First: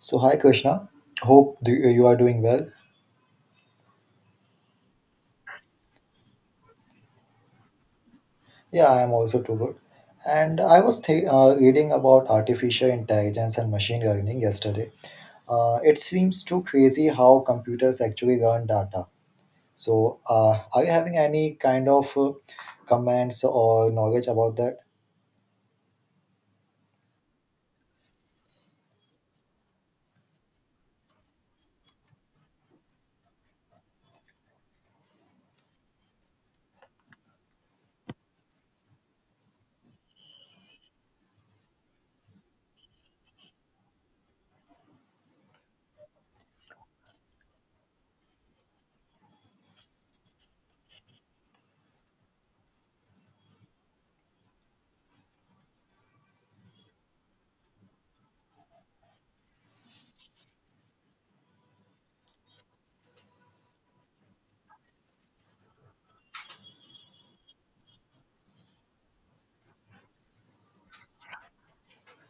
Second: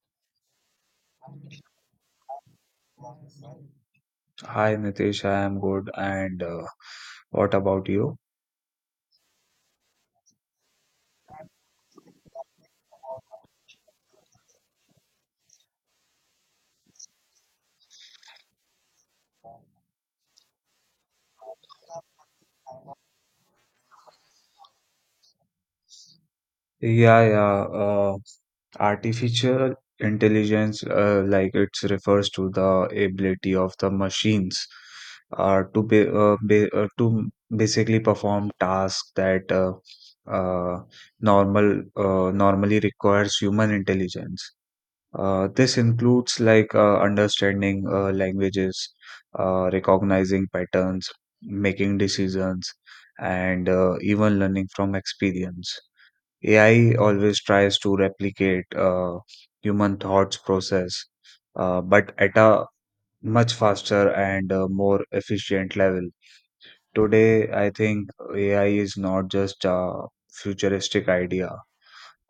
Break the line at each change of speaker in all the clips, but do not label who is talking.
So, hi Krishna. Hope you are doing well.
Hi Nitish, I am good. And what about you?
Yeah, I am also too good. And I was reading about artificial intelligence and machine learning yesterday. It seems too crazy how computers actually learn data. So, are you having any kind of comments or knowledge about that?
Yeah, yeah. Artificial intelligence, like it's refers to the ability of the machines to be to basically perform tasks that uh, normally requires human intelligence. This includes understanding languages, recognizing patterns, making decisions, and even learning from experience. AI always tries to replicate human thoughts process, but at a much faster and more efficient level. Today, I think AI is not just a futuristic idea.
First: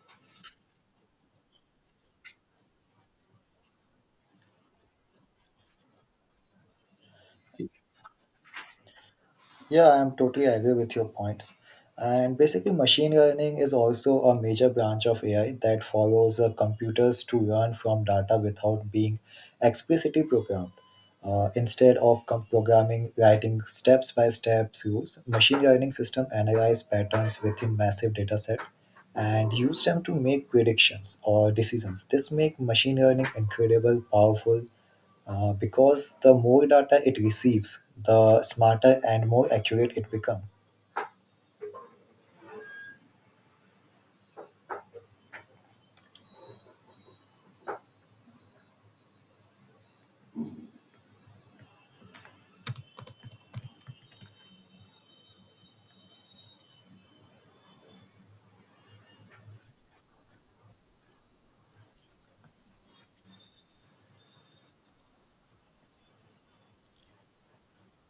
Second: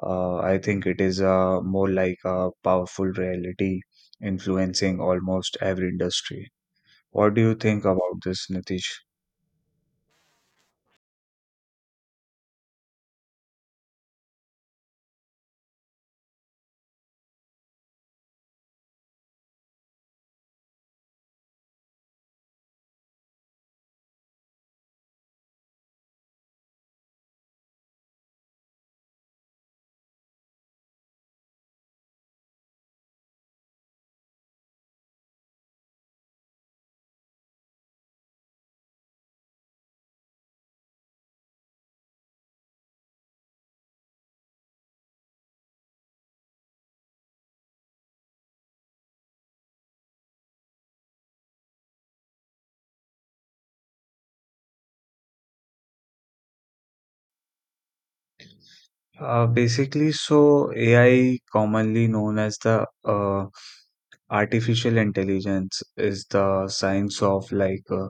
I think it is more like a powerful reality influencing almost every industry. What do you think about this, Nitish?
Yeah, I'm totally agree with your points. And basically, machine learning is also a major branch of AI that follows computers to learn from data without being explicitly programmed. Instead of programming, writing steps by step rules, machine learning system analyze patterns within massive data set and use them to make predictions or decisions. This make machine learning incredible, powerful, because the more data it receives, the smarter and more accurate it becomes.
Basically, so AI, commonly known as the artificial intelligence, is the science of like uh,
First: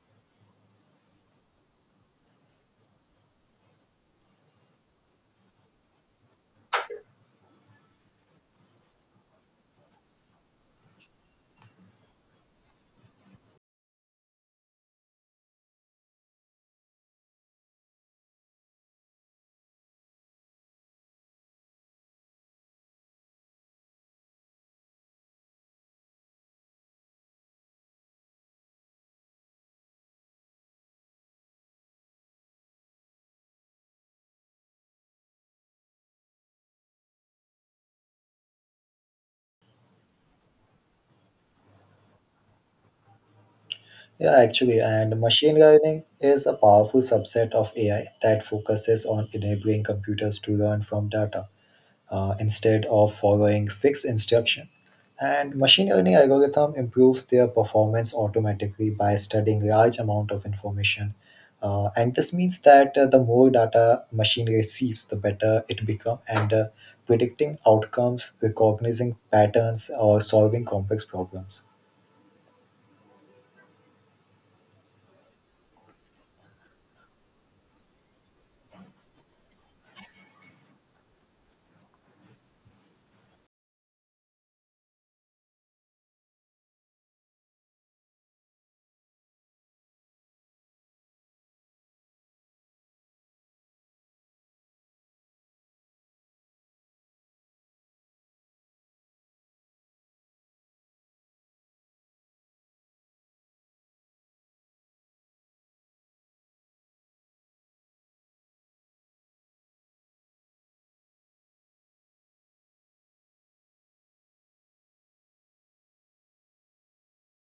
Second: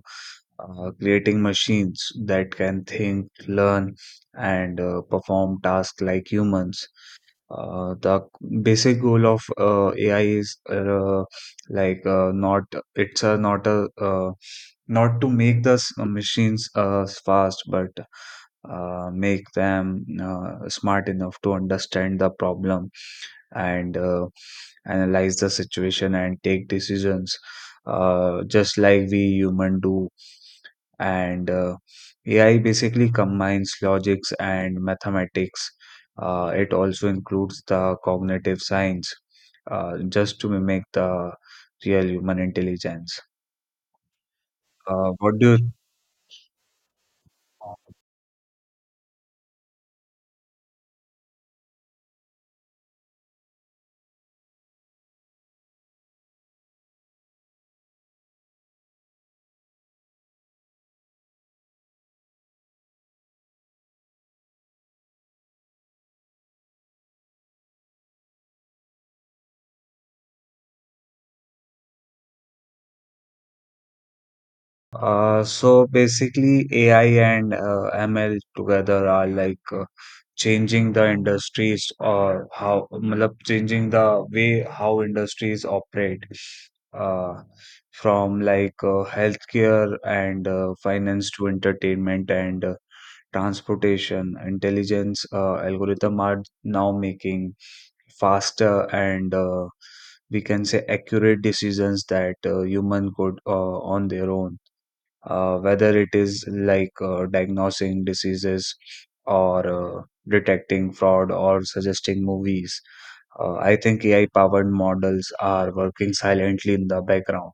uh, creating machines that can think, learn, and perform tasks like humans. The basic goal of AI is like not it's a not to make the machines fast, but make them smart enough to understand the problem and analyze the situation and take decisions, just like we human do. And AI basically combines logics and mathematics, it also includes the cognitive science, just to mimic the real human intelligence.
Yeah, actually, and
What do you
machine learning is a powerful subset of AI that focuses on enabling computers to learn from data. Instead of following fixed instruction. And machine learning algorithm improves their performance automatically by studying large amount of information. And this means that the more data machine receives, the better it become. And predicting outcomes, recognizing patterns, or solving complex problems.
So basically, AI and ML together are changing the industries, or how मतलब changing the way how industries operate, uh, from healthcare and finance to entertainment and transportation. Intelligence algorithm are now making faster and we can say accurate decisions that human could on their own, whether it is diagnosing diseases or detecting fraud or suggesting movies. I think AI powered models are working silently in the background.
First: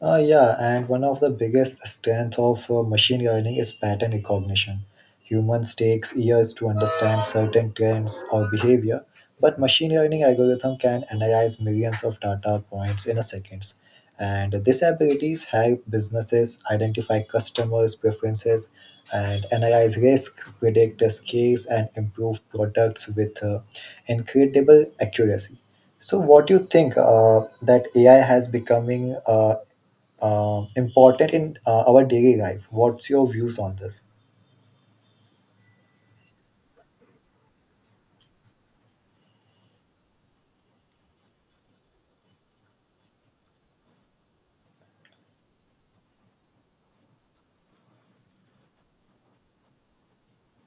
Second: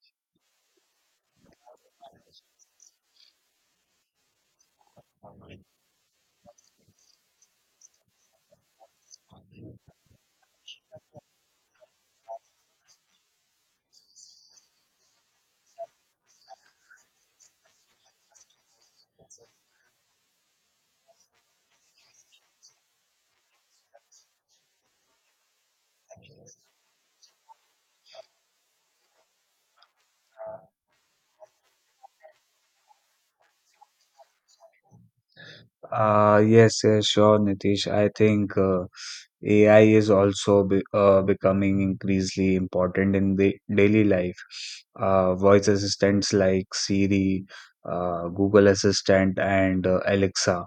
Yeah, and one of the biggest strength of machine learning is pattern recognition. Humans takes years to understand certain trends or behavior, but machine learning algorithm can analyze millions of data points in a seconds. And these abilities help businesses identify customers' preferences and analyze risk, predict the scales, and improve products with incredible accuracy. So, what do you think that AI has becoming important in our daily life. What's your views on this?
Yes, yes, sure, Nitish. I think AI is also be becoming increasingly important in the daily life. Voice assistants like Siri, Google Assistant, and Alexa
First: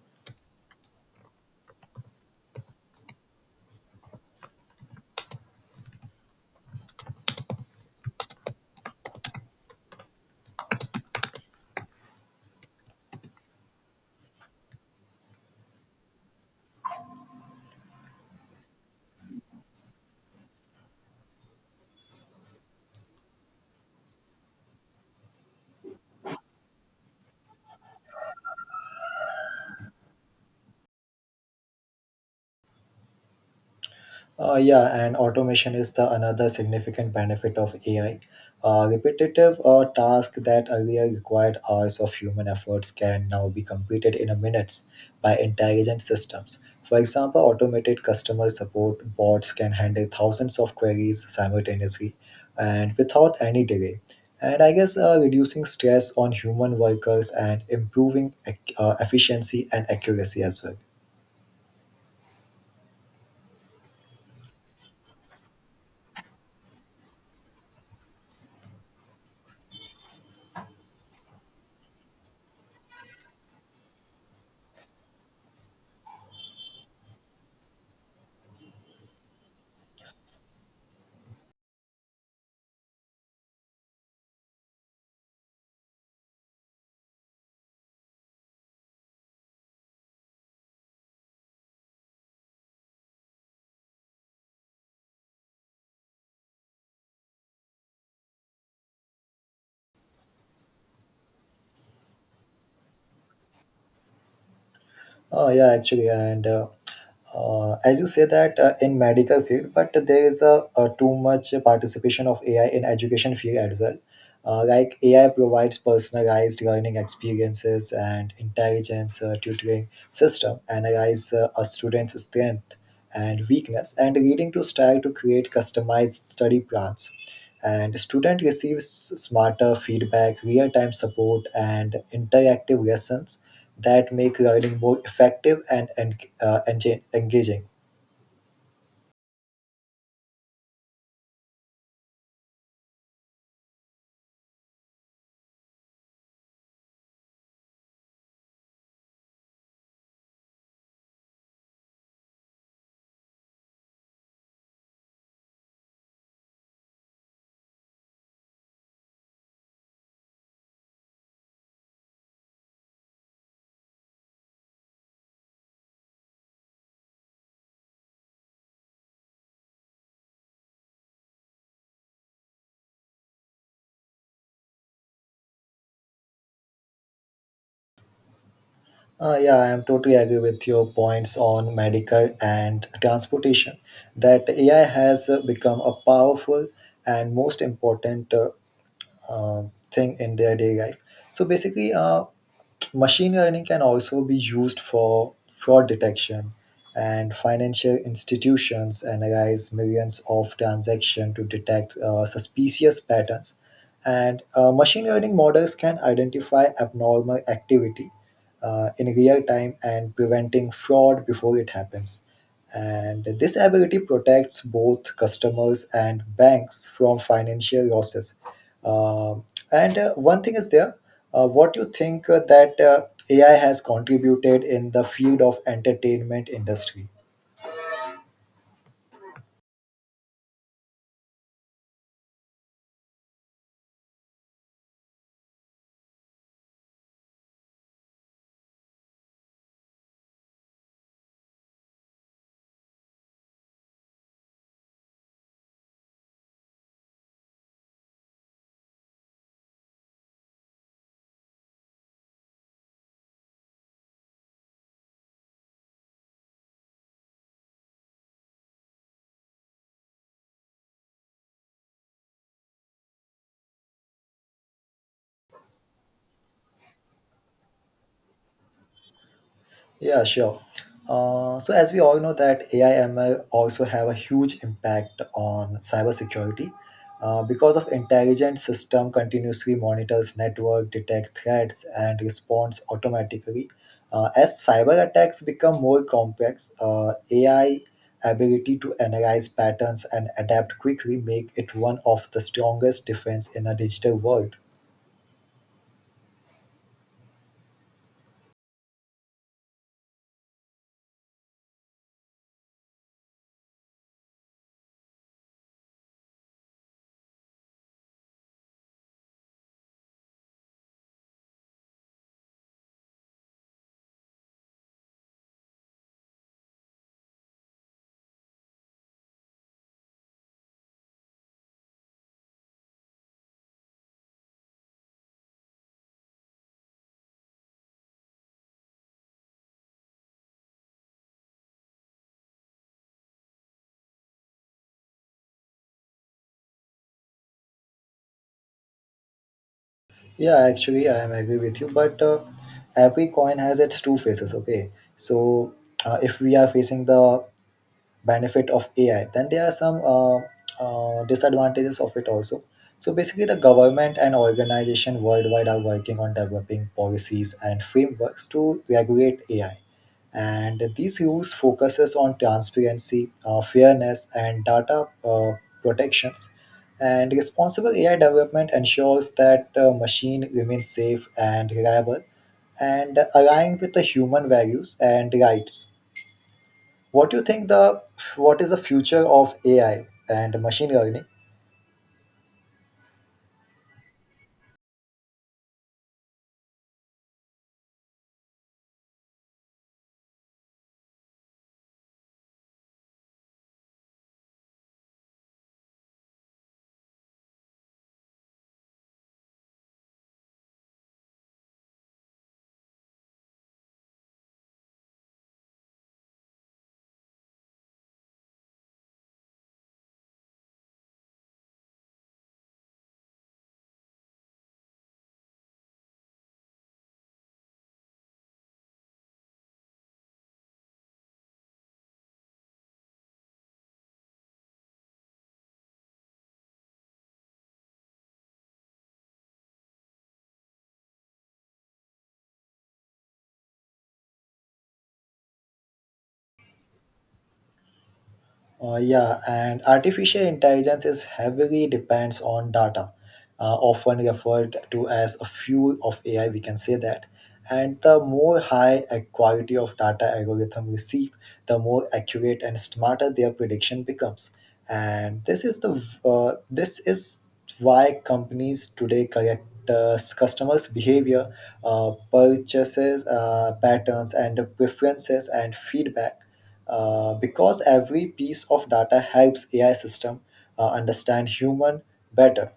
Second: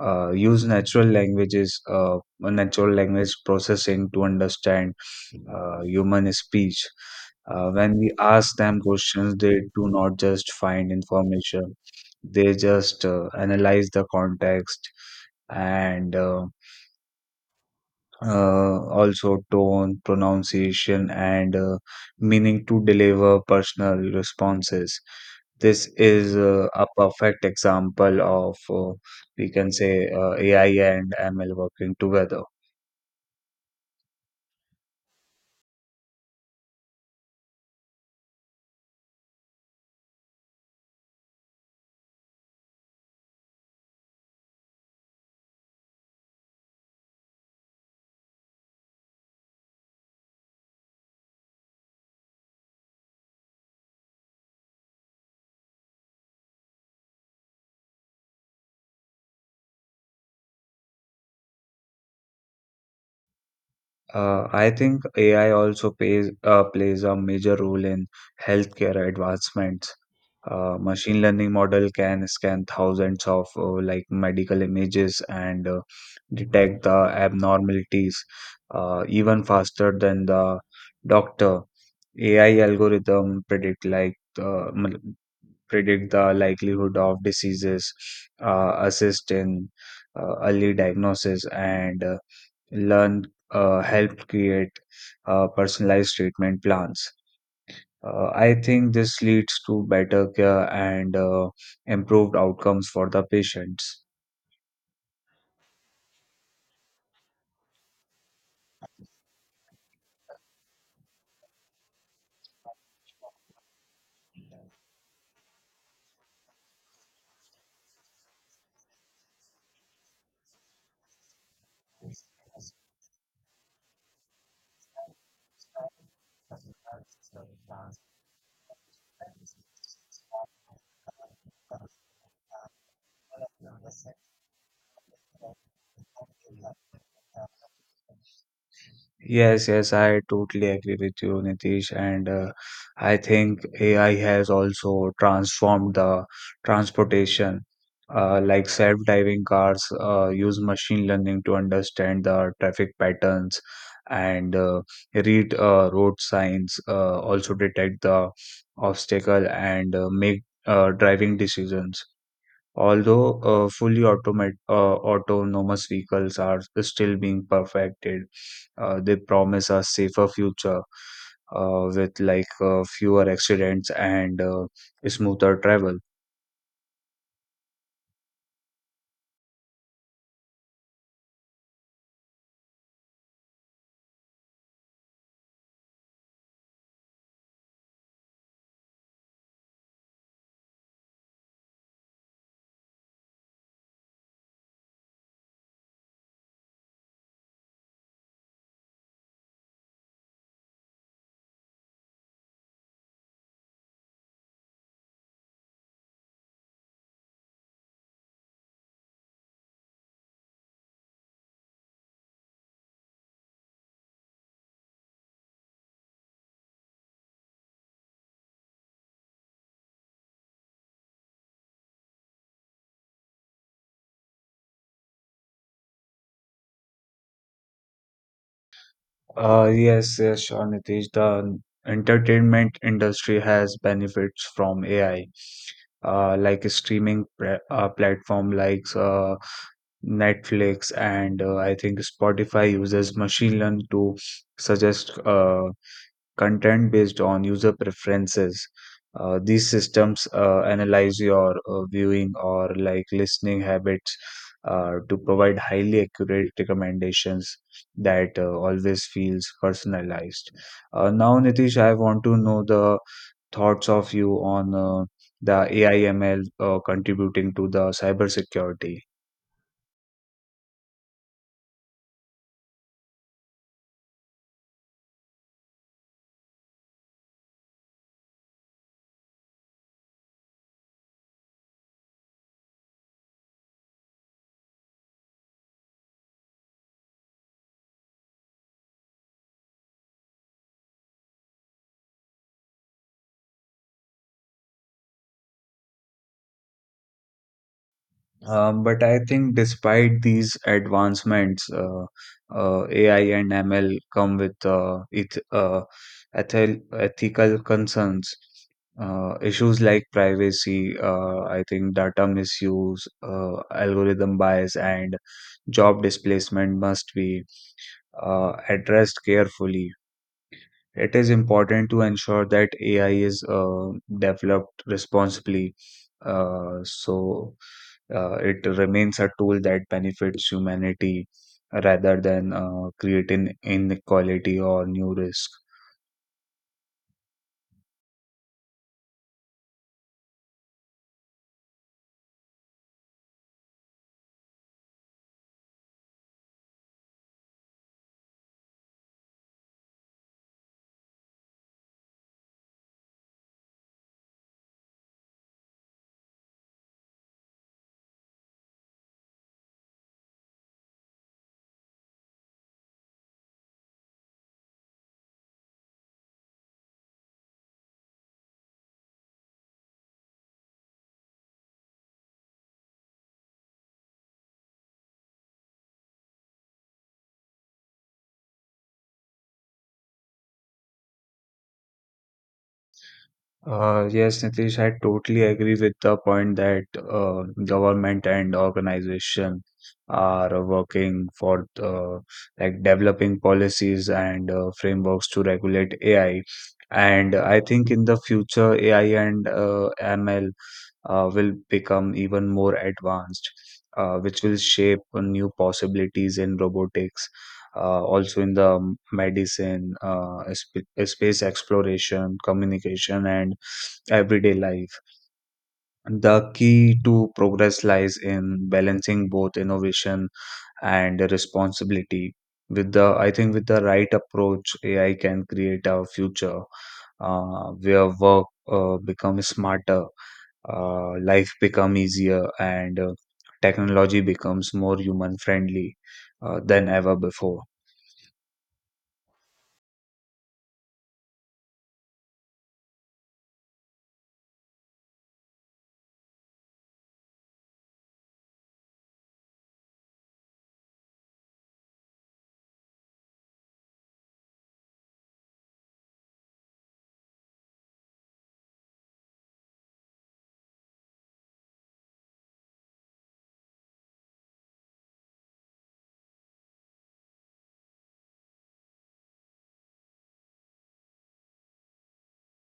use natural language processing to understand human speech. When we ask them questions, they do not just find information, they just analyze the context and also tone, pronunciation, and meaning to deliver personal responses. This is a perfect example of, we can say, AI and ML working together.
Yeah, and automation is the another significant benefit of AI. Repetitive tasks that earlier required hours of human efforts can now be completed in a minutes by intelligent systems. For example, automated customer support bots can handle thousands of queries simultaneously and without any delay. And I guess reducing stress on human workers and improving efficiency and accuracy as well.
I think AI also plays a major role in healthcare advancements. Machine learning model can scan thousands of medical images and detect the abnormalities, even faster than the doctor. AI algorithm predict the likelihood of diseases, assist in early diagnosis and learn helped create personalized treatment plans. I think this leads to better care and improved outcomes for the patients.
Oh yeah, actually, and as you say that in medical field, but there is a too much participation of AI in education field as well. Like AI provides personalized learning experiences and intelligence tutoring system, analyze a student's strength and weakness, and leading to style to create customized study plans and student receives smarter feedback real-time support and interactive lessons that make learning more effective and, engaging.
Yes, yes, I totally agree with you, Nitish. And I think AI has also transformed the transportation. Like self-driving cars use machine learning to understand the traffic patterns and read road signs, also detect the obstacle and make driving decisions. Although fully autonomous vehicles are still being perfected, they promise a safer future with fewer accidents and smoother travel.
Yeah, I am totally agree with your points on medical and transportation that AI has become a powerful and most important uh, thing in their day life. So basically, machine learning can also be used for fraud detection, and financial institutions analyze millions of transactions to detect suspicious patterns. And machine learning models can identify abnormal activity in real time and preventing fraud before it happens. And this ability protects both customers and banks from financial losses. Um, and One thing is there, what you think that AI has contributed in the field of entertainment industry?
Yes, yes, sure, Nitish. The entertainment industry has benefits from AI, like streaming platform like Netflix and I think Spotify uses machine learning to suggest content based on user preferences. These systems analyze your viewing or like listening habits to provide highly accurate recommendations that always feels personalized. Now, Nitish, I want to know the thoughts of you on the AI ML contributing to the cybersecurity.
Yeah, sure. So as we all know that AI ML also have a huge impact on cybersecurity because of intelligent system continuously monitors network, detect threats, and responds automatically. As cyber attacks become more complex, AI ability to analyze patterns and adapt quickly make it one of the strongest defense in a digital world.
But I think despite these advancements, AI and ML come with ethical concerns, issues like privacy, I think data misuse, algorithm bias, and job displacement must be addressed carefully. It is important to ensure that AI is developed responsibly, so it remains a tool that benefits humanity rather than creating inequality or new risk.
Yeah, actually, I am agree with you. But every coin has its two faces. Okay, so if we are facing the benefit of AI, then there are some disadvantages of it also. So basically, the government and organization worldwide are working on developing policies and frameworks to regulate AI. And these rules focuses on transparency, fairness, and data protections. And responsible AI development ensures that machine remains safe and reliable and align with the human values and rights. What do you think the What is the future of AI and machine learning?
Yes, Nitish, I totally agree with the point that government and organization are working for developing policies and frameworks to regulate AI. And I think in the future, AI and ML will become even more advanced, which will shape new possibilities in robotics, also in medicine, space exploration, communication, and everyday life. The key to progress lies in balancing both innovation and responsibility. I think with the right approach, AI can create a future where work becomes smarter, life become easier, and technology becomes more human friendly than ever before.
Yeah, and artificial intelligence is heavily depends on data, often referred to as a fuel of AI. We can say that, and the more high a quality of data algorithm receive, the more accurate and smarter their prediction becomes. And this is why companies today correct customers' behavior, purchases patterns, and preferences and feedback because every piece of data helps AI system understand human better.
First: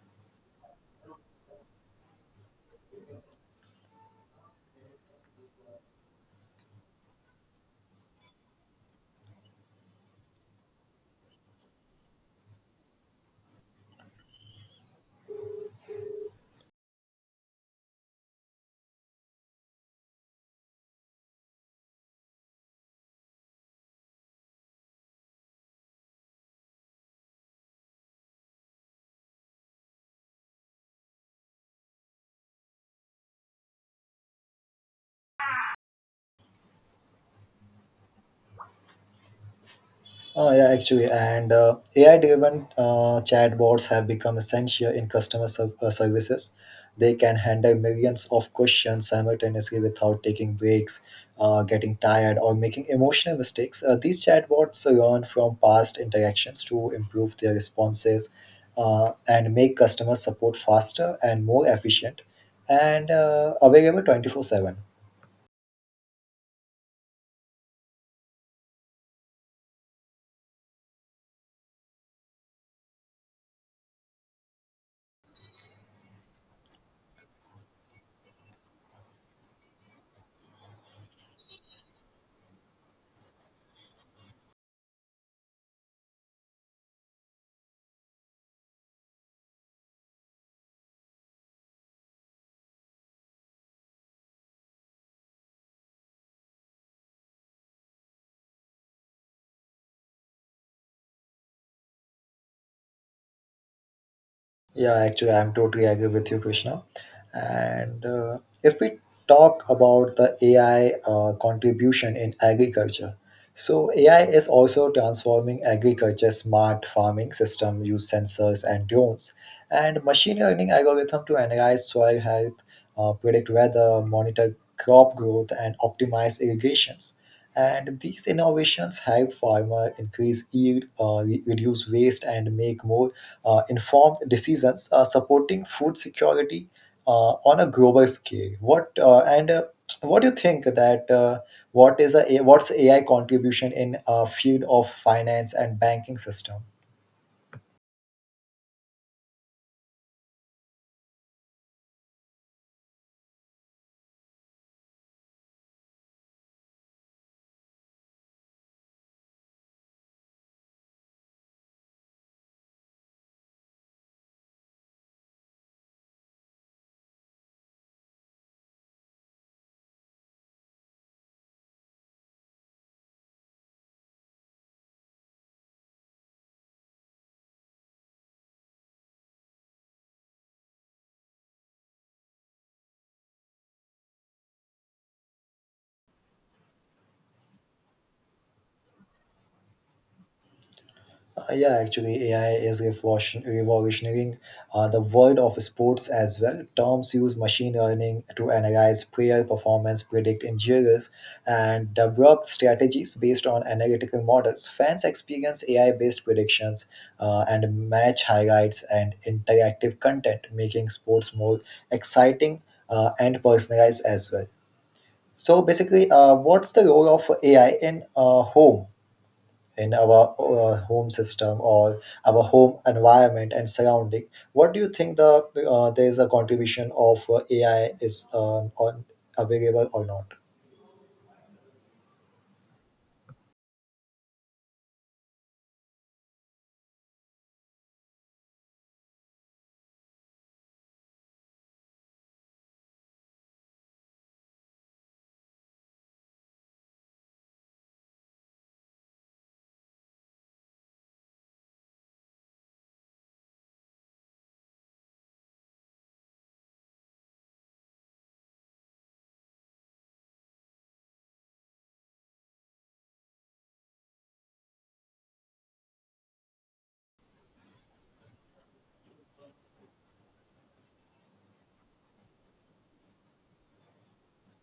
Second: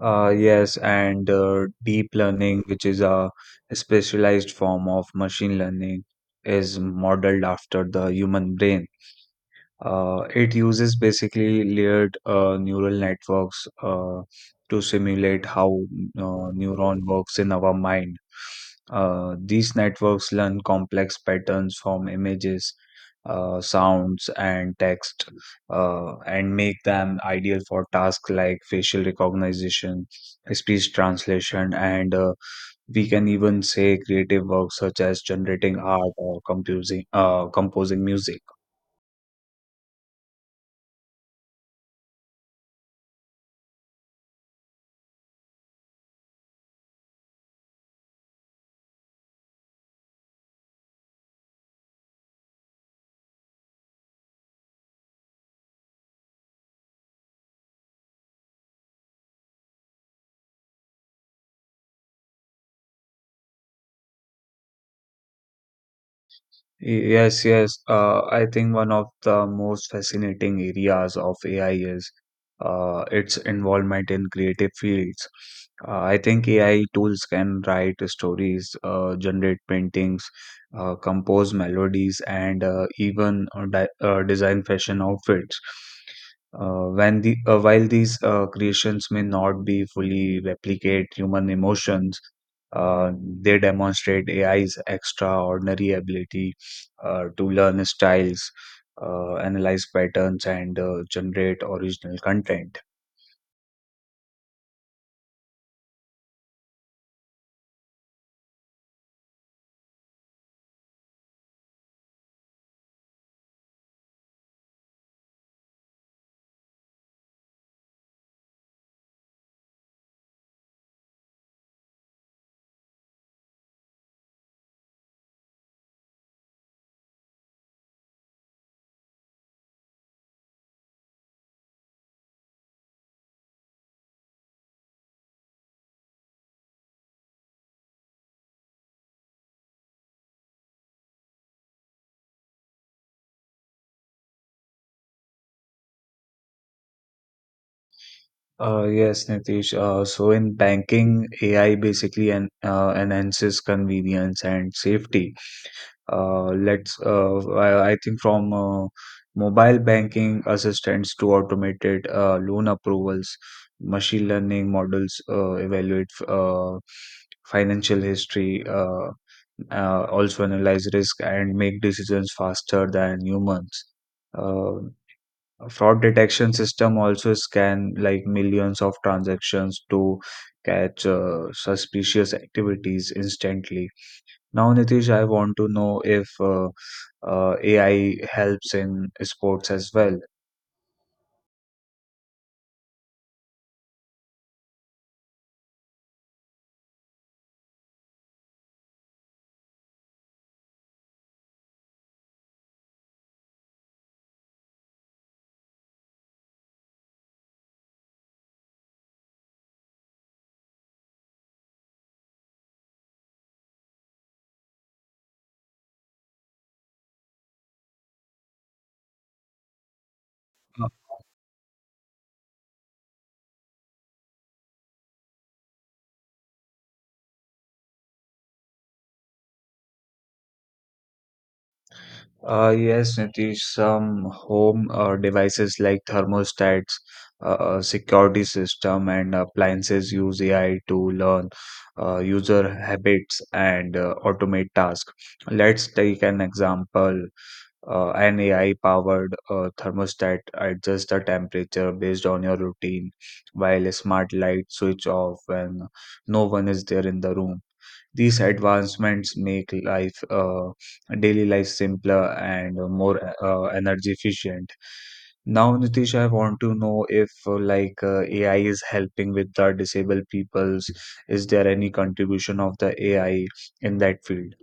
Yes, and deep learning, which is a specialized form of machine learning, is modeled after the human brain. It uses basically layered neural networks to simulate how neuron works in our mind. These networks learn complex patterns from images, sounds, and text, and make them ideal for tasks like facial recognition, speech translation, and we can even say creative work such as generating art or composing music.
Yeah, actually, and AI-driven chatbots have become essential in customer services. They can handle millions of questions simultaneously without taking breaks, getting tired, or making emotional mistakes. These chatbots learn from past interactions to improve their responses and make customer support faster and more efficient and available 24/7.
Yes, yes. I think one of the most fascinating areas of AI is its involvement in creative fields. I think AI tools can write stories, generate paintings, compose melodies, and even design fashion outfits. When the While these creations may not be fully replicate human emotions, uh, they demonstrate AI's extraordinary ability to learn styles, analyze patterns, and generate original content.
Yeah, actually, I'm totally agree with you, Krishna. And if we talk about the AI contribution in agriculture, so AI is also transforming agriculture smart farming system, use sensors and drones, and machine learning algorithm to analyze soil health, predict weather, monitor crop growth, and optimize irrigations. And these innovations help farmer increase yield, reduce waste, and make more informed decisions supporting food security on a global scale. What do you think that what is a what's AI contribution in field of finance and banking system?
Yes, Nitish. So in banking, AI basically enhances convenience and safety. Let's I think from mobile banking assistants to automated loan approvals, machine learning models evaluate financial history, also analyze risk and make decisions faster than humans. uh, Fraud detection system also scan like millions of transactions to catch suspicious activities instantly. Now, Nitish, I want to know if AI helps in sports as well.
Yeah, actually, AI is revolutionizing the world of sports as well. Terms use machine learning to analyze player performance, predict injuries, and develop strategies based on analytical models. Fans experience AI-based predictions and match highlights and interactive content, making sports more exciting and personalized as well. So, basically, what's the role of AI in home, in our
Uh,
home system, or our home environment and surrounding? What do you think, the there is a contribution of AI is on, available or not?
Yes, Nitish, some home devices like thermostats, security system, and appliances use AI to learn user habits and automate tasks. Let's take an example. An AI powered thermostat adjusts the temperature based on your routine, while a smart light switch off when no one is there in the room. These advancements make daily life simpler and more energy efficient. Now, Nitish, I want to know if AI is helping with the disabled peoples. Is there any contribution of the AI in that field?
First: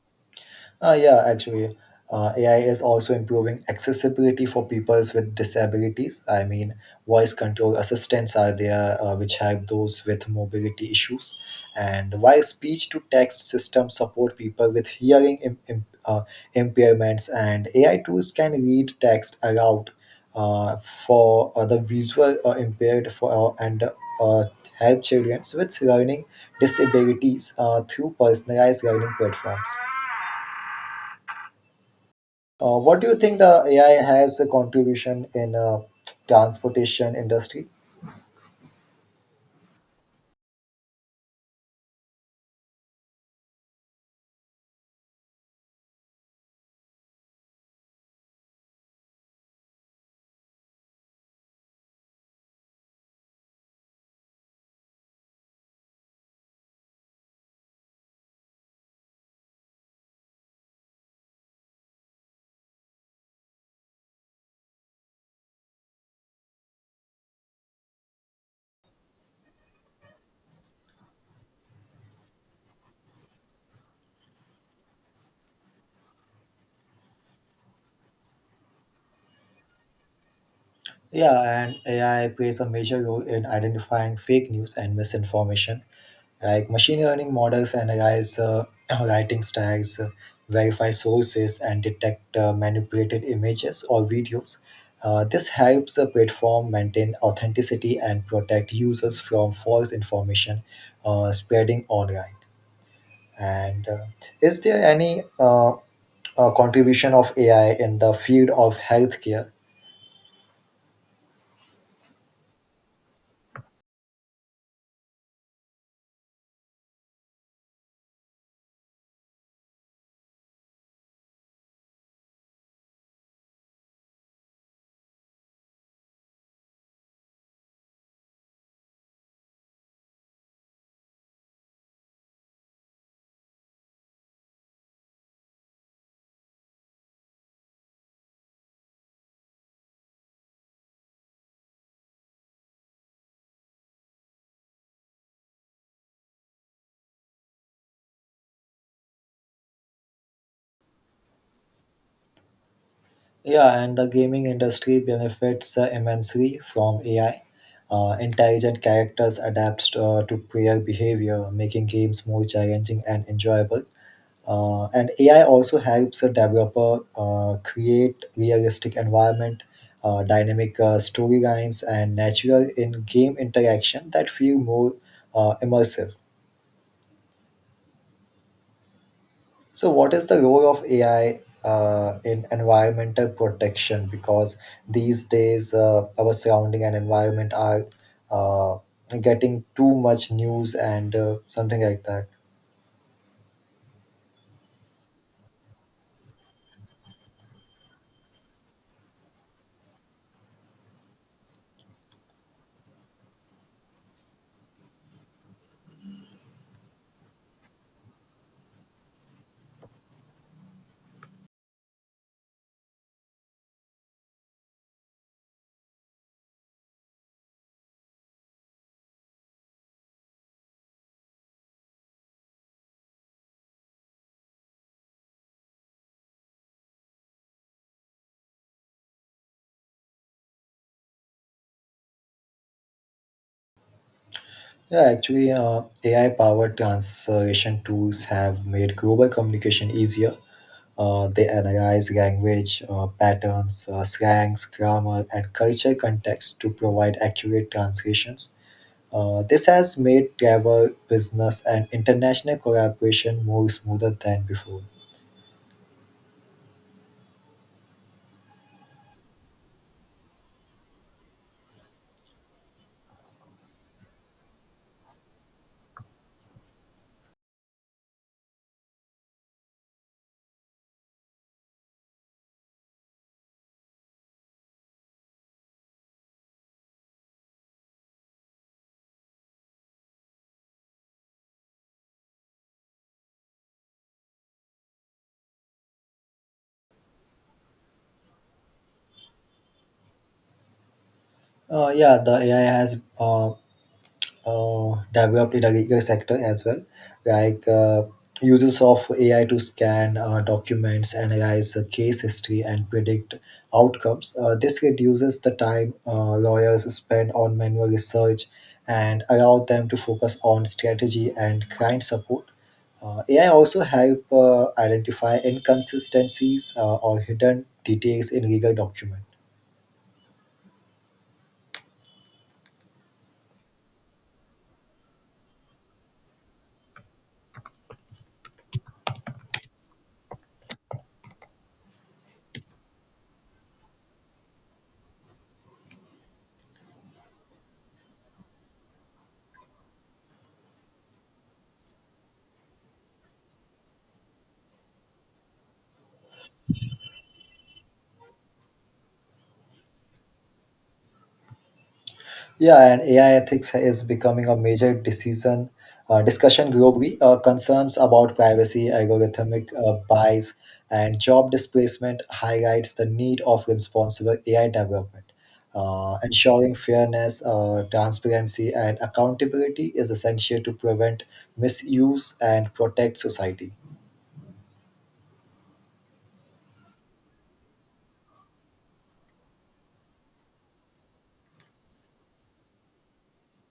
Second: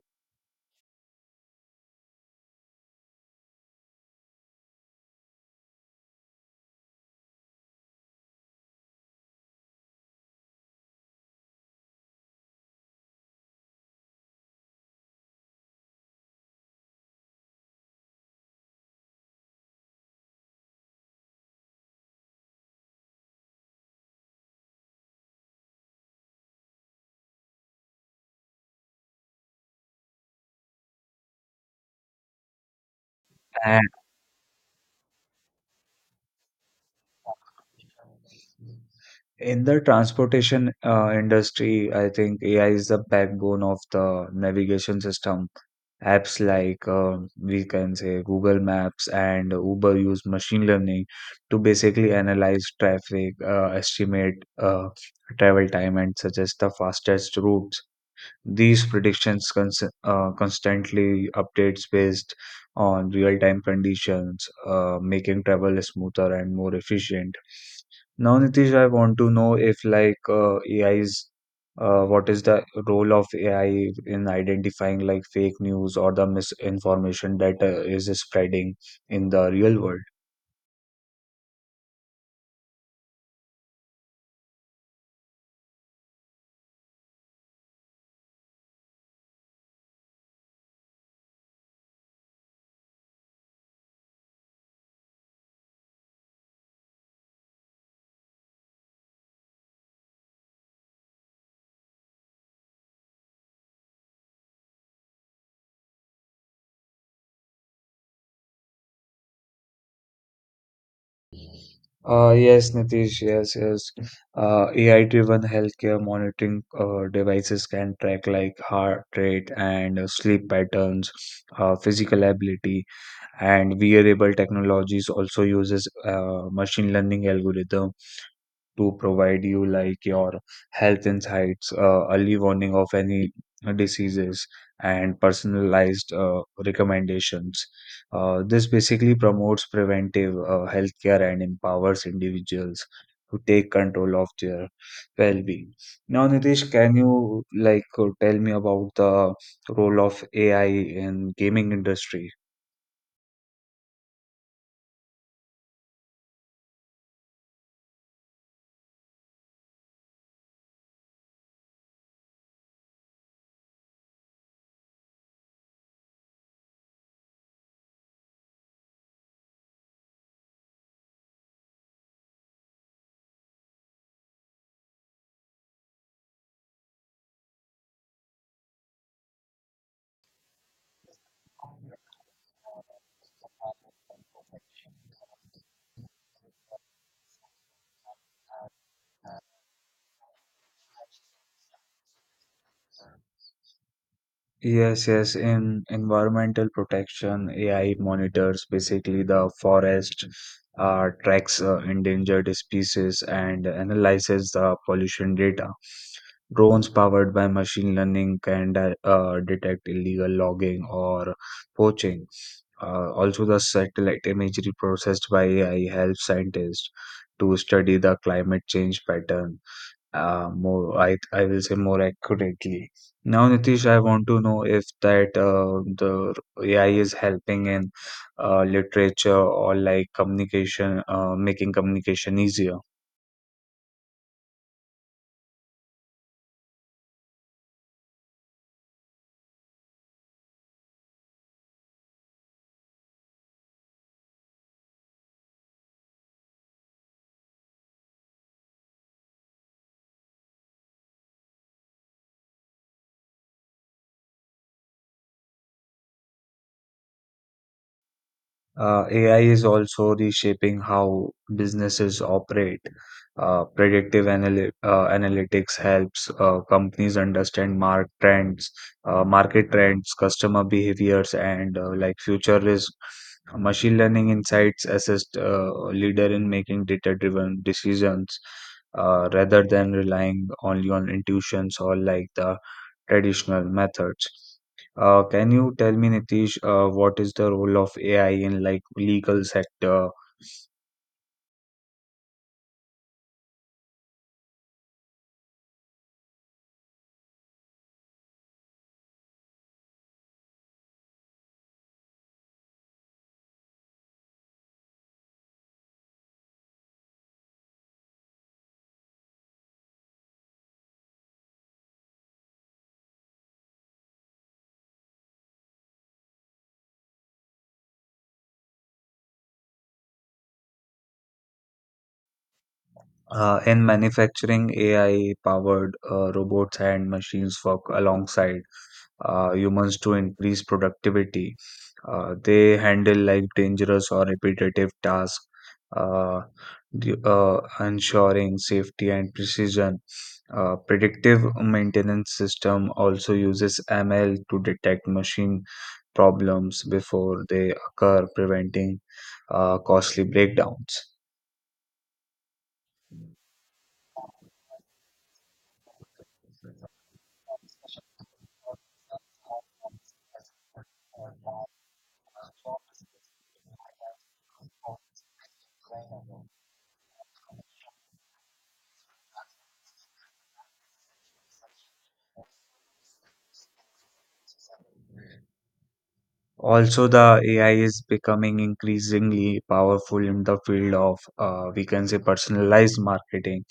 Yeah, actually, AI is also improving accessibility for peoples with disabilities. I mean, voice control assistants are there, which help those with mobility issues. And while speech to text systems support people with hearing impairments, and AI tools can read text aloud for the visual impaired for and help children with learning disabilities through personalized learning platforms. What do you think the
And
AI has a contribution in transportation industry?
In the transportation industry, I think AI is the backbone of the navigation system. Apps like we can say Google Maps and Uber use machine learning to basically analyze traffic, estimate uh, travel time, and suggest the fastest routes. These predictions constantly updates based on real-time conditions, making travel smoother and more efficient. Now, Nitish, I want to know if like AI is What is the role of AI in identifying like fake news or the misinformation that is spreading in the real world?
Yeah, and AI plays a major role in identifying fake news and misinformation. Like machine learning models analyze writing styles, verify sources, and detect manipulated images or videos. This helps a platform maintain authenticity and protect users from false information spreading online. And is there any contribution of AI in the field of healthcare?
Yes, Nitish, yes, yes. AI-driven healthcare monitoring devices can track like heart rate and sleep patterns, physical ability, and wearable technologies also uses machine learning algorithm to provide you like your health insights, early warning of any diseases, and personalized recommendations. This basically promotes preventive healthcare and empowers individuals to take control of their well-being. Now, Nitish, can you like tell me about the role of AI in gaming industry?
Yeah, and the gaming industry benefits immensely from AI. Intelligent characters adapt to player behavior, making games more challenging and enjoyable. And AI also helps a developer create realistic environment, dynamic storylines, and natural in-game interaction that feel more immersive. So, what is the role of AI in environmental protection? Because these days, our surrounding and environment are uh, getting too much news and something like that.
Yes, yes. In environmental protection, AI monitors basically the forest, tracks endangered species, and analyzes the pollution data. Drones powered by machine learning can detect illegal logging or poaching. Also, the satellite imagery processed by AI helps scientists to study the climate change pattern, more I will say more accurately. Now, Nitish, I want to know if that the AI is helping in literature or like communication, making communication easier.
Yeah, actually, AI powered translation tools have made global communication easier. They analyze language patterns, slangs, grammar, and cultural context to provide accurate translations. This has made travel, business, and international collaboration more smoother than before.
AI is also reshaping how businesses operate. Predictive analytics helps companies understand market trends, customer behaviors, and future risk. Machine learning insights assist leader in making data-driven decisions, rather than relying only on intuitions or like the traditional methods. Can you tell me, Nitish, what is the role of AI in like legal sector?
Yeah, the AI has developed in the legal sector as well, like uses of AI to scan documents, analyze the case history, and predict outcomes. This reduces the time lawyers spend on manual research and allow them to focus on strategy and client support. AI also help identify inconsistencies or hidden details in legal document.
In manufacturing, AI-powered robots and machines work alongside humans to increase productivity. They handle like dangerous or repetitive tasks, uh, ensuring safety and precision. Predictive maintenance system also uses ML to detect machine problems before they occur, preventing costly breakdowns.
Yeah, and AI ethics is becoming a major decision discussion globally. Concerns about privacy, algorithmic bias, and job displacement highlights the need of responsible AI development. Ensuring fairness, transparency, and accountability is essential to prevent misuse and protect society.
Also, the AI is becoming increasingly powerful in the field of, we can say, personalized marketing.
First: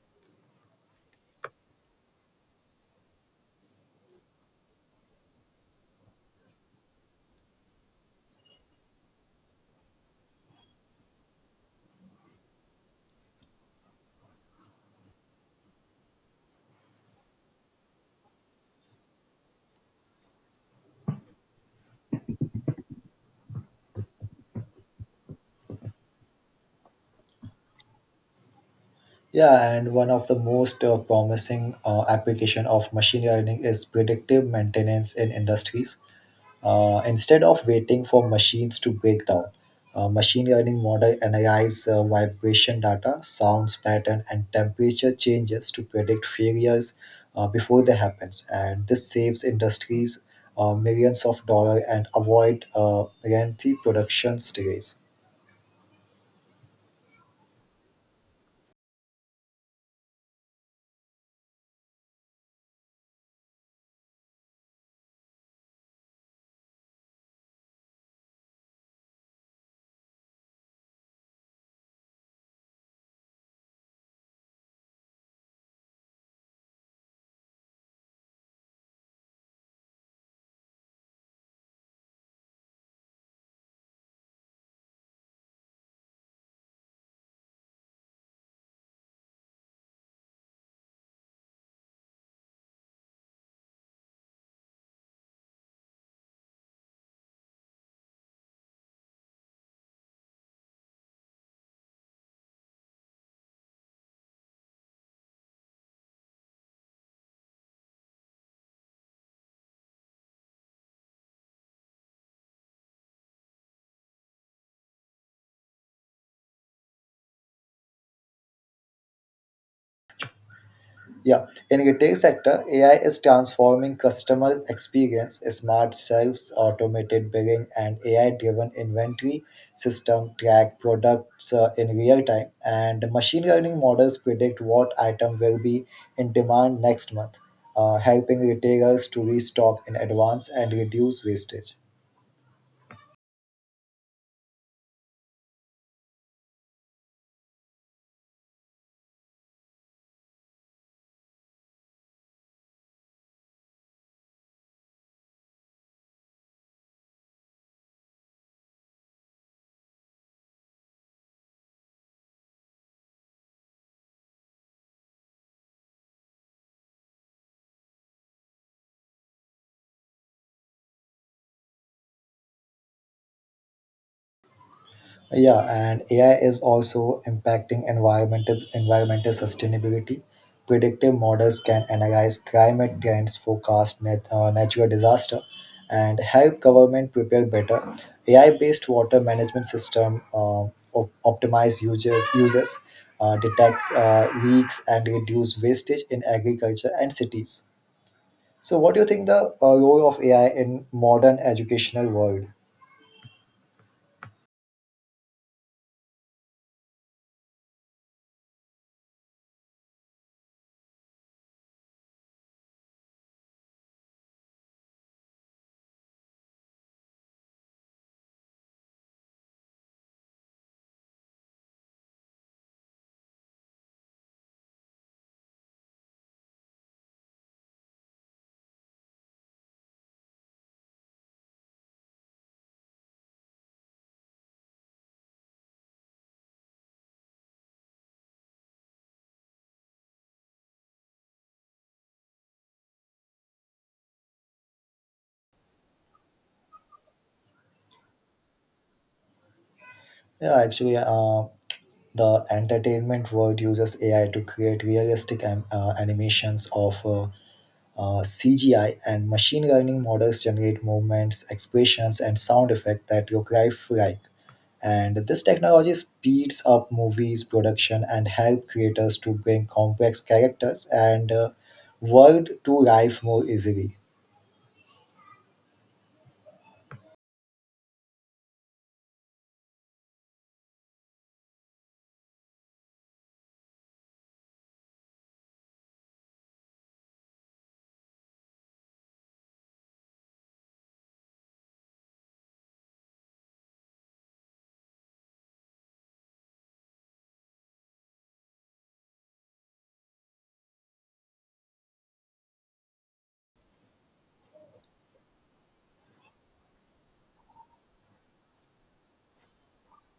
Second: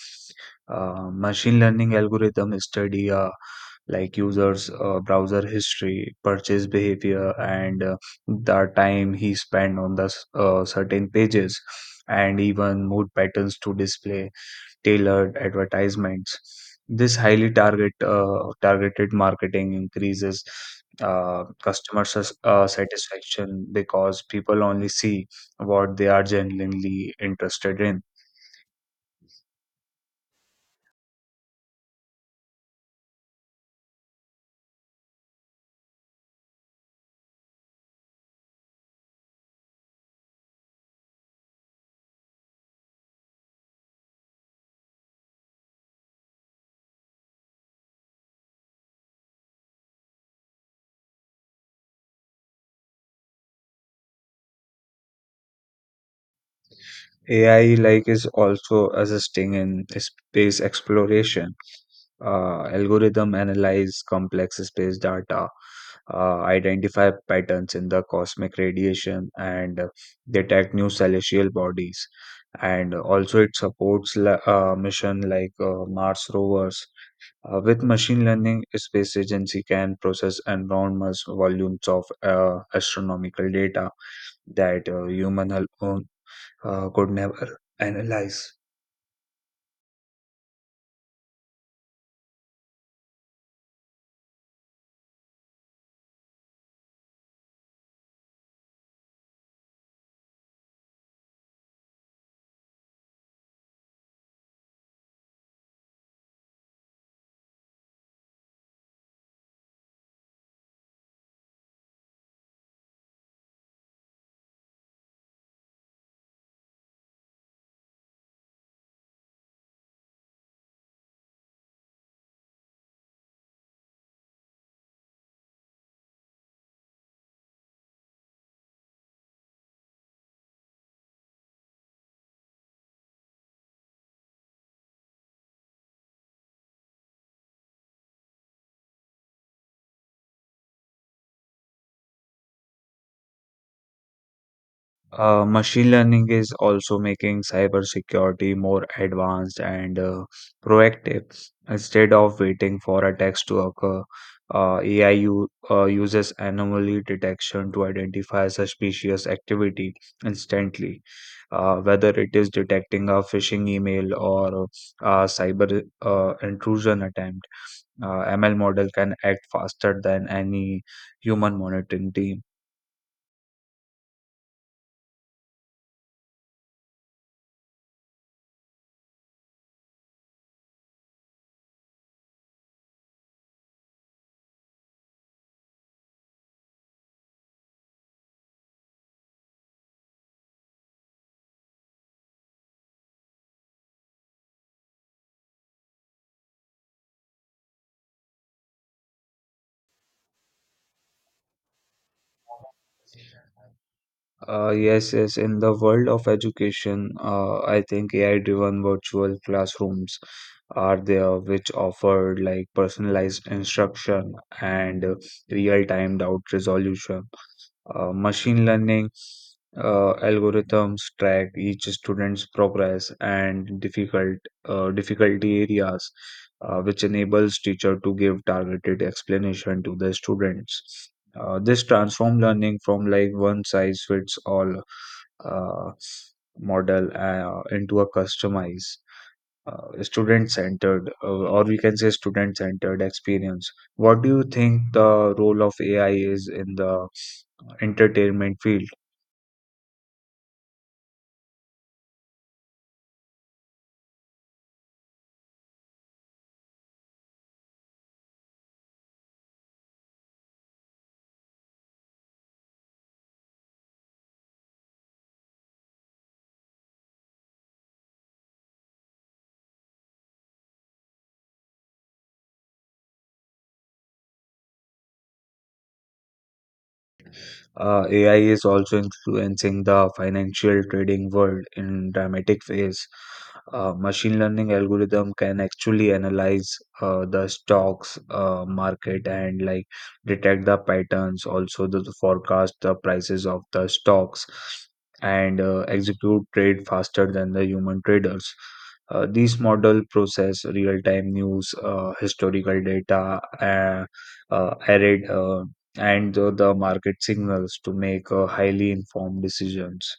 Machine learning algorithms study like users' browser history, purchase behavior, and the time he spent on the certain pages, and even mood patterns to display tailored advertisements. This highly target targeted marketing increases customer satisfaction because people only see what they are genuinely interested in.
Yeah, and one of the most promising application of machine learning is predictive maintenance in industries. Instead of waiting for machines to break down, machine learning model analyze vibration data, sounds pattern, and temperature changes to predict failures before they happens. And this saves industries millions of dollars and avoid lengthy production delays.
AI like is also assisting in space exploration. Algorithm analyze complex space data, identify patterns in the cosmic radiation, and detect new celestial bodies. And also, it supports mission like Mars rovers. With machine learning, space agency can process enormous volumes of astronomical data that could never analyze.
Yeah, in retail sector, AI is transforming customer experience. Smart shelves, automated billing, and AI-driven inventory system track products in real time, and machine learning models predict what item will be in demand next month, helping retailers to restock in advance and reduce wastage.
Machine learning is also making cybersecurity more advanced and proactive. Instead of waiting for attacks to occur, AI uses anomaly detection to identify suspicious activity instantly, whether it is detecting a phishing email or a cyber intrusion attempt. ML model can act faster than any human monitoring team.
Yeah, and AI is also impacting environmental sustainability. Predictive models can analyze climate trends, forecast natural disaster, and help government prepare better. AI-based water management system optimize users uses, detect leaks, and reduce wastage in agriculture and cities. So, what do you think the role of AI in modern educational world?
Yes, yes. In the world of education, I think AI-driven virtual classrooms are there, which offer like personalized instruction and real-time doubt resolution. Machine learning algorithms track each student's progress and difficulty areas, which enables teacher to give targeted explanation to the students. This transform learning from like one size fits all uh, model into a customized student centered or we can say student centered experience. What do you think the role of AI is in the entertainment field?
Yeah, actually, the entertainment world uses AI to create realistic animations of CGI, and machine learning models generate movements, expressions, and sound effects that look lifelike. And this technology speeds up movies production and help creators to bring complex characters and world to life more easily.
AI is also influencing the financial trading world in dramatic ways. Machine learning algorithm can actually analyze the stocks market and like detect the patterns, also the forecast the prices of the stocks, and execute trade faster than the human traders. These model process real-time news, historical data, uh, arid, uh, and the market signals to make highly informed decisions.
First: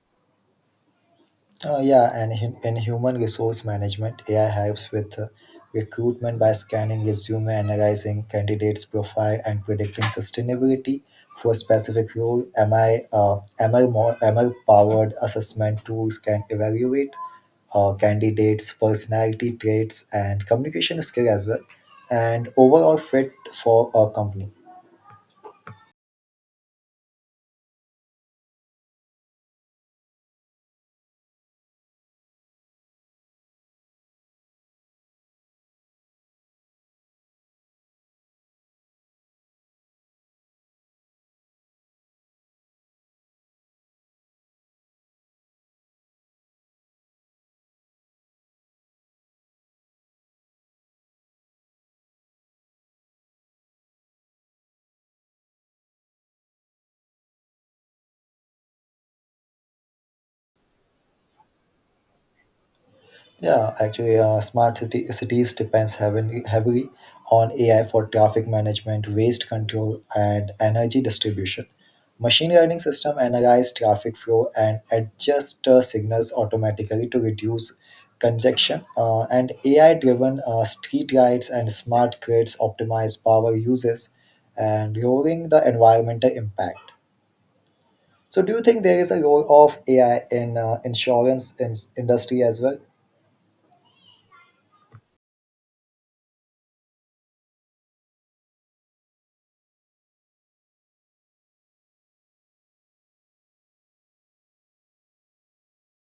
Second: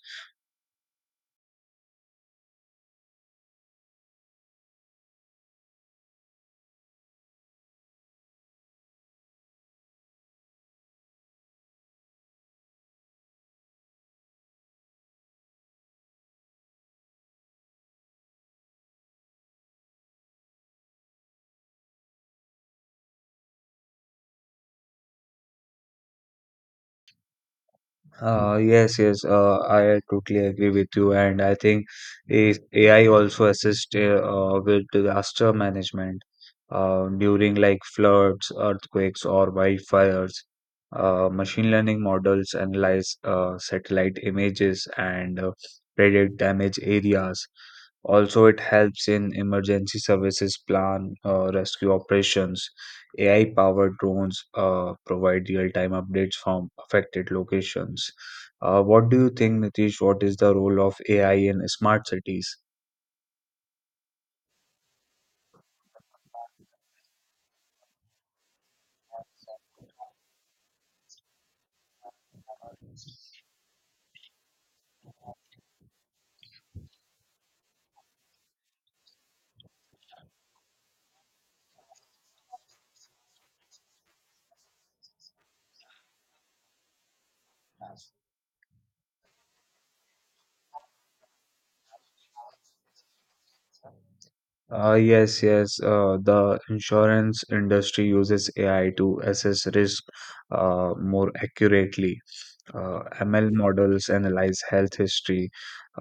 Yeah, and in human resource management, AI helps with recruitment by scanning resume, analyzing candidates' profile, and predicting sustainability for specific role. ML powered assessment tools can evaluate candidates' personality traits and communication skill as well, and overall fit for a company.
Yes, yes, I totally agree with you, and I think if AI also assists with disaster management during like floods, earthquakes, or wildfires. Machine learning models analyze satellite images and predict damage areas. Also, it helps in emergency services plan, rescue operations. AI powered drones provide real time updates from affected locations. What do you think, Nitish? What is the role of AI in smart cities?
Yeah, actually, cities depends heavily on AI for traffic management, waste control, and energy distribution. Machine learning system analyze traffic flow and adjust signals automatically to reduce congestion. And AI-driven street lights and smart grids optimize power uses and lowering the environmental impact. So, do you think there is a role of AI in insurance in industry as well?
Yes, yes. The insurance industry uses AI to assess risk more accurately. ML models analyze health history,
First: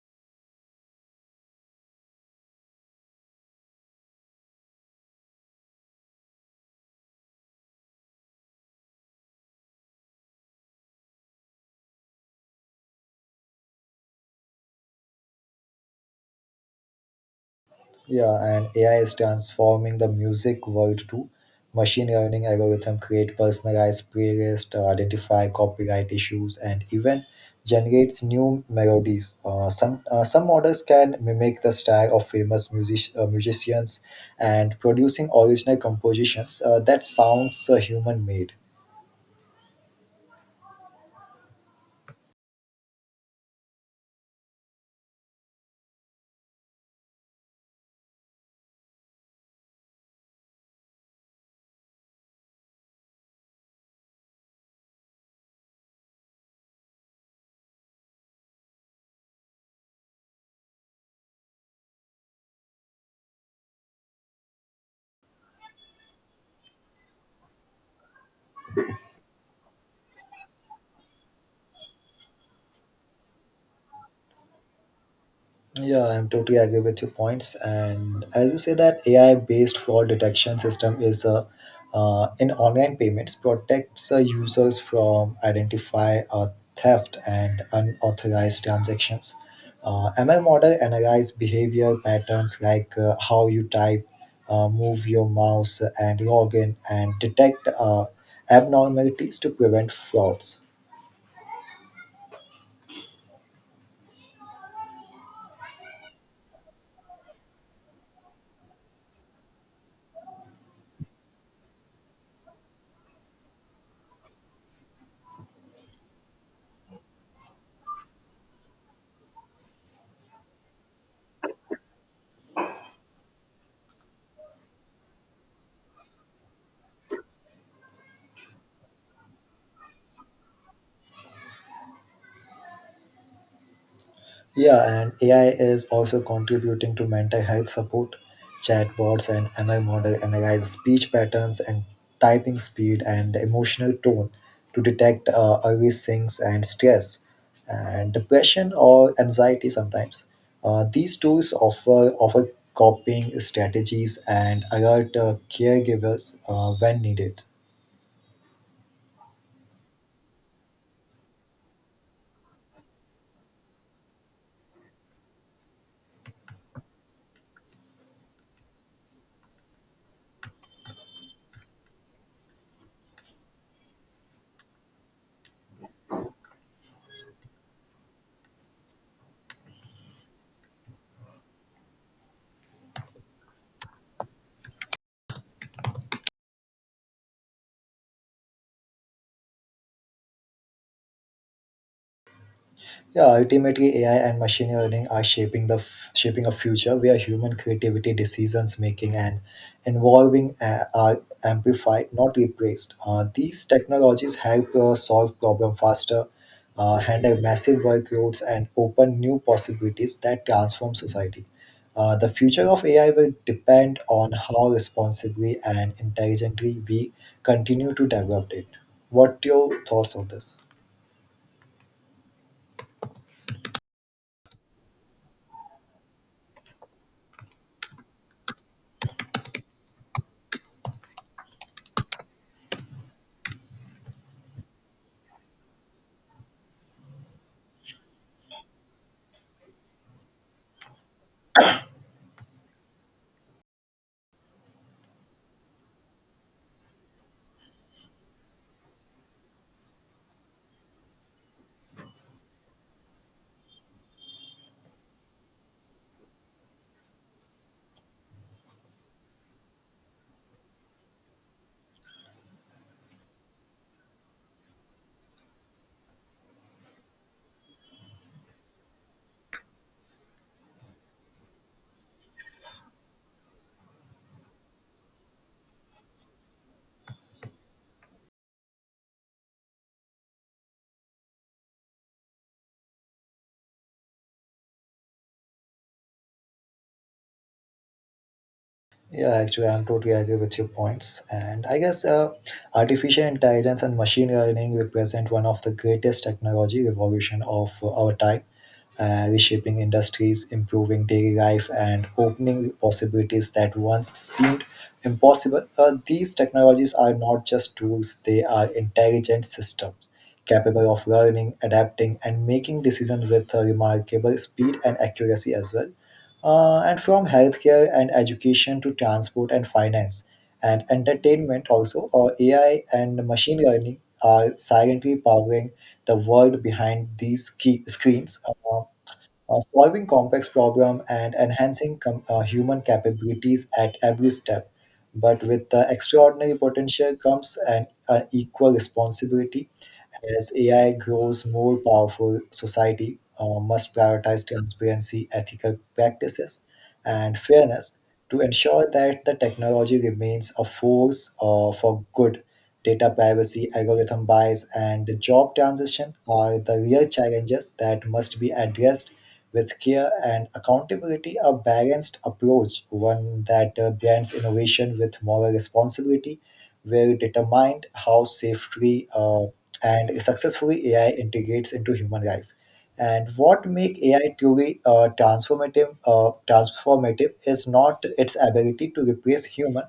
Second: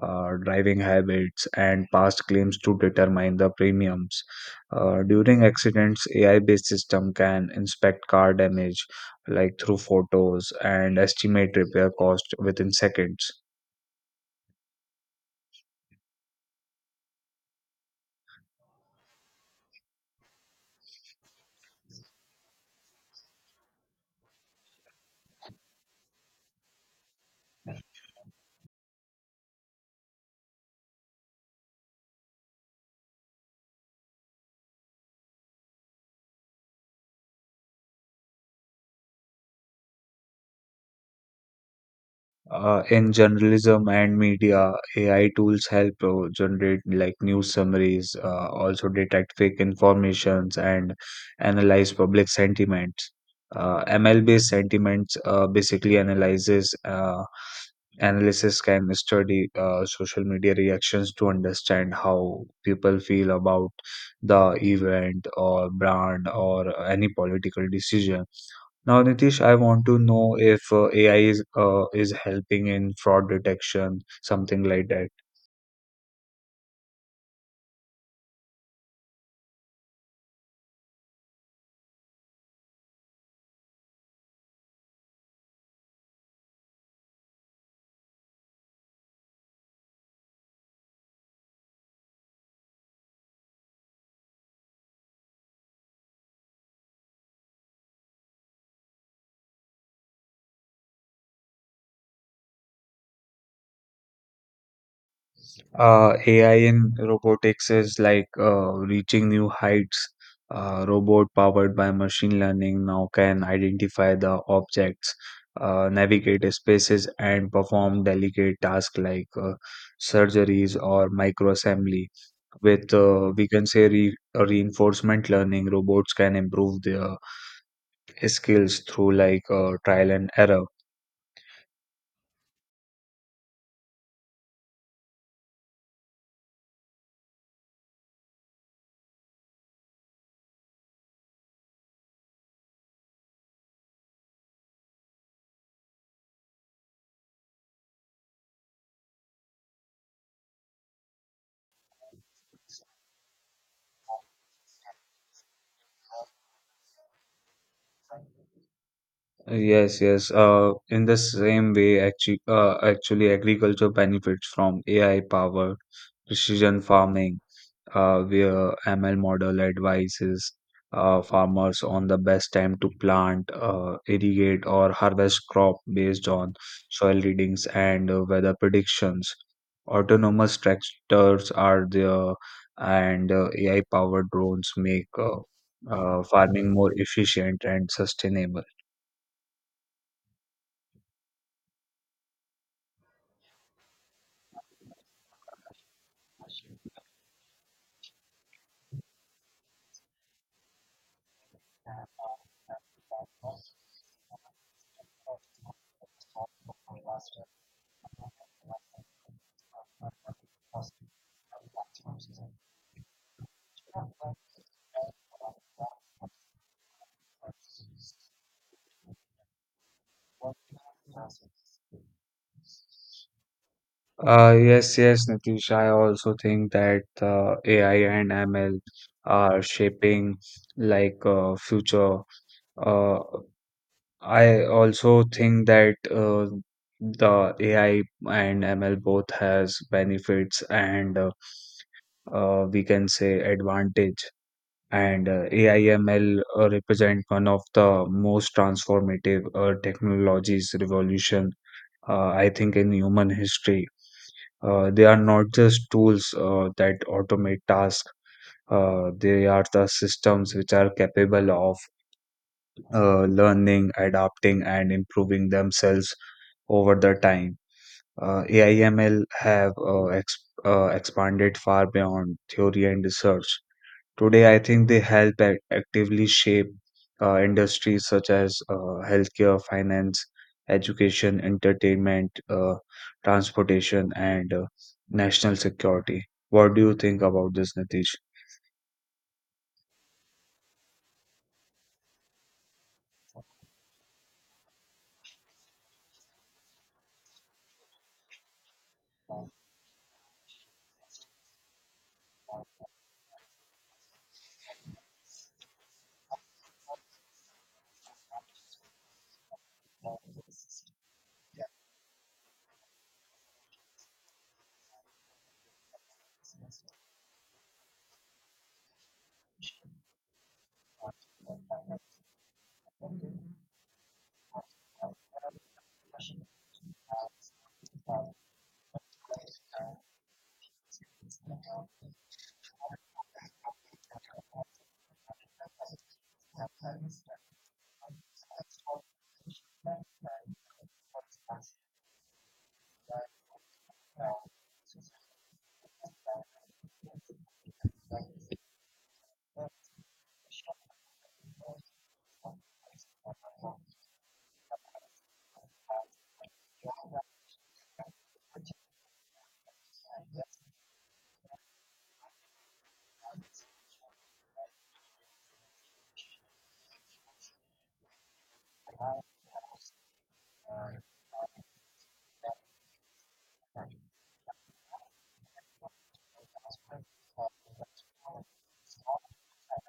driving habits, and past claims to determine the premiums. During accidents, AI-based system can inspect car damage, like through photos, and estimate repair cost within seconds.
Yeah, and AI is transforming the music world too. Machine learning algorithm create personalized playlists, identify copyright issues, and even generates new melodies. Some models can mimic the style of famous musicians and producing original compositions that sounds human made.
In journalism and media, AI tools help generate like news summaries, also detect fake informations and analyze public sentiments. ML-based sentiments basically analyzes analysis can study social media reactions to understand how people feel about the event or brand or any political decision. Now, Nitish, I want to know if uh, AI is uh, is helping in fraud detection, something like that.
Yeah, I'm totally agree with your points. And as you say that AI-based fraud detection system is in online payments protects users from identify theft and unauthorized transactions. ML model analyze behavior patterns like how you type, move your mouse, and log in, and detect abnormalities to prevent frauds.
AI in robotics is like reaching new heights. Robot powered by machine learning now can identify the objects, navigate spaces, and perform delicate tasks like surgeries or microassembly. With we can say re reinforcement learning, robots can improve their skills through like trial and error.
Yeah, and AI is also contributing to mental health support. Chatbots and ML model analyze speech patterns and typing speed and emotional tone to detect early sinks and stress and depression or anxiety sometimes. These tools offer coping strategies and alert caregivers when needed.
Yes, yes. In the same way, actually, agriculture benefits from AI power, precision farming, where ML model advises farmers on the best time to plant, irrigate, or harvest crop based on soil readings and weather predictions. Autonomous tractors are there, and AI powered drones make farming more efficient and sustainable.
Yeah, ultimately, AI and machine learning are shaping a future where human creativity, decisions making, and involving are amplified, not replaced. These technologies help solve problem faster, handle massive workloads, and open new possibilities that transform society. The future of AI will depend on how responsibly and intelligently we continue to develop it. What your thoughts on this?
Yes, yes, Nitish. I also think that AI and ML are shaping like future. Uh, I also think that the AI and ML both has benefits and we can say advantage. And AI ML represent one of the most transformative technologies revolution I think, in human history. They are not just tools that automate tasks. They are the systems which are capable of learning, adapting, and improving themselves over the time. AIML have expanded far beyond theory and research. Today, I think they actively shape industries such as healthcare, finance, education, entertainment, transportation, and national security. What do you think about this, Nitish?
Yeah, actually, I'm totally agree with your points. And I guess artificial intelligence and machine learning represent one of the greatest technology revolution of our time, reshaping industries, improving daily life, and opening possibilities that once seemed impossible. These technologies are not just tools; they are intelligent systems capable of learning, adapting, and making decisions with remarkable speed and accuracy as well. And from healthcare and education to transport and finance and entertainment also ai and machine learning are silently powering the world behind these key screens solving complex problem and enhancing human capabilities at every step. But with the extraordinary potential comes an equal responsibility as AI grows more powerful, society must prioritize transparency, ethical practices, and fairness to ensure that the technology remains a force for good. Data privacy, algorithm bias, and the job transition are the real challenges that must be addressed with care and accountability. A balanced approach, one that blends innovation with moral responsibility, will determine how safely and successfully AI integrates into human life. And what make AI truly transformative is not its ability to replace human,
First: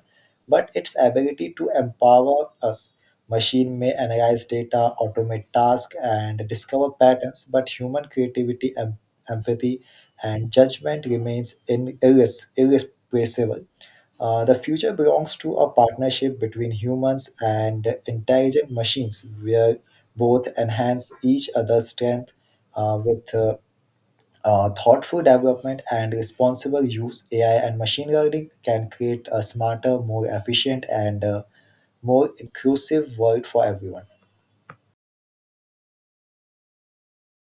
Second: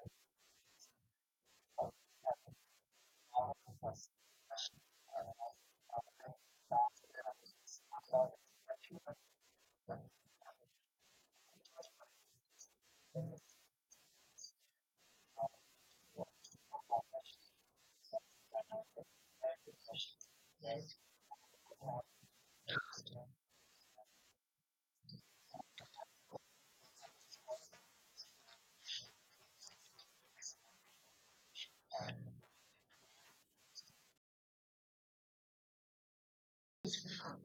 but its ability to empower us. Machine may analyze data, automate tasks, and discover patterns, but human creativity, empathy, and judgment remains in irreplaceable. The future belongs to a partnership between humans and intelligent machines, where both enhance each other's strength with thoughtful development and responsible use. AI and machine learning can create a smarter, more efficient, and more inclusive world for everyone.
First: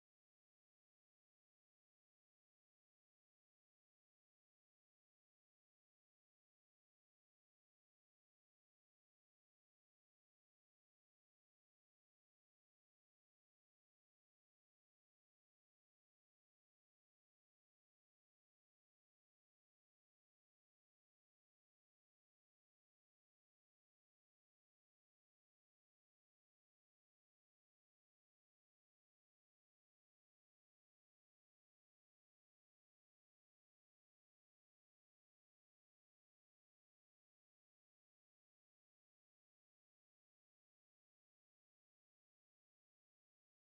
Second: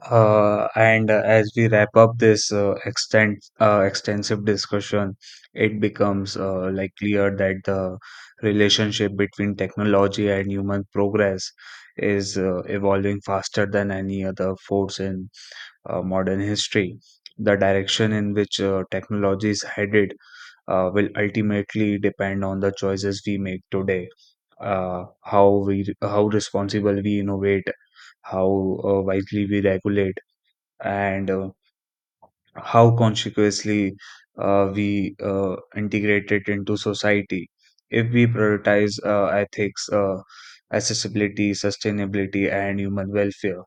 And As we wrap up this extent extensive discussion, it becomes like clear that the relationship between technology and human progress is evolving faster than any other force in modern history. The direction in which technology is headed will ultimately depend on the choices we make today, how responsible we innovate, how wisely we regulate, and how consciously we integrate it into society. If we prioritize ethics, accessibility, sustainability, and human welfare,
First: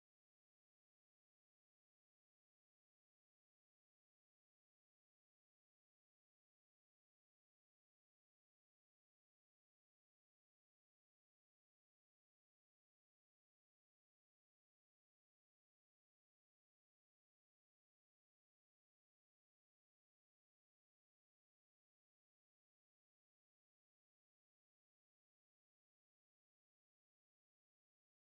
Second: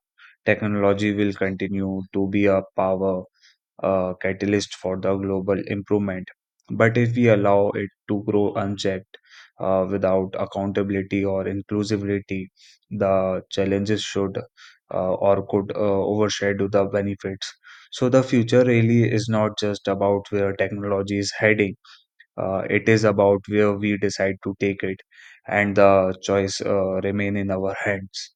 technology will continue to be a power, a catalyst for the global improvement. But if we allow it to grow unchecked without accountability or inclusivity, the challenges should or could overshadow the benefits. So, the future really is not just about where technology is heading, it is about where we decide to take it, and the choice remain in our hands.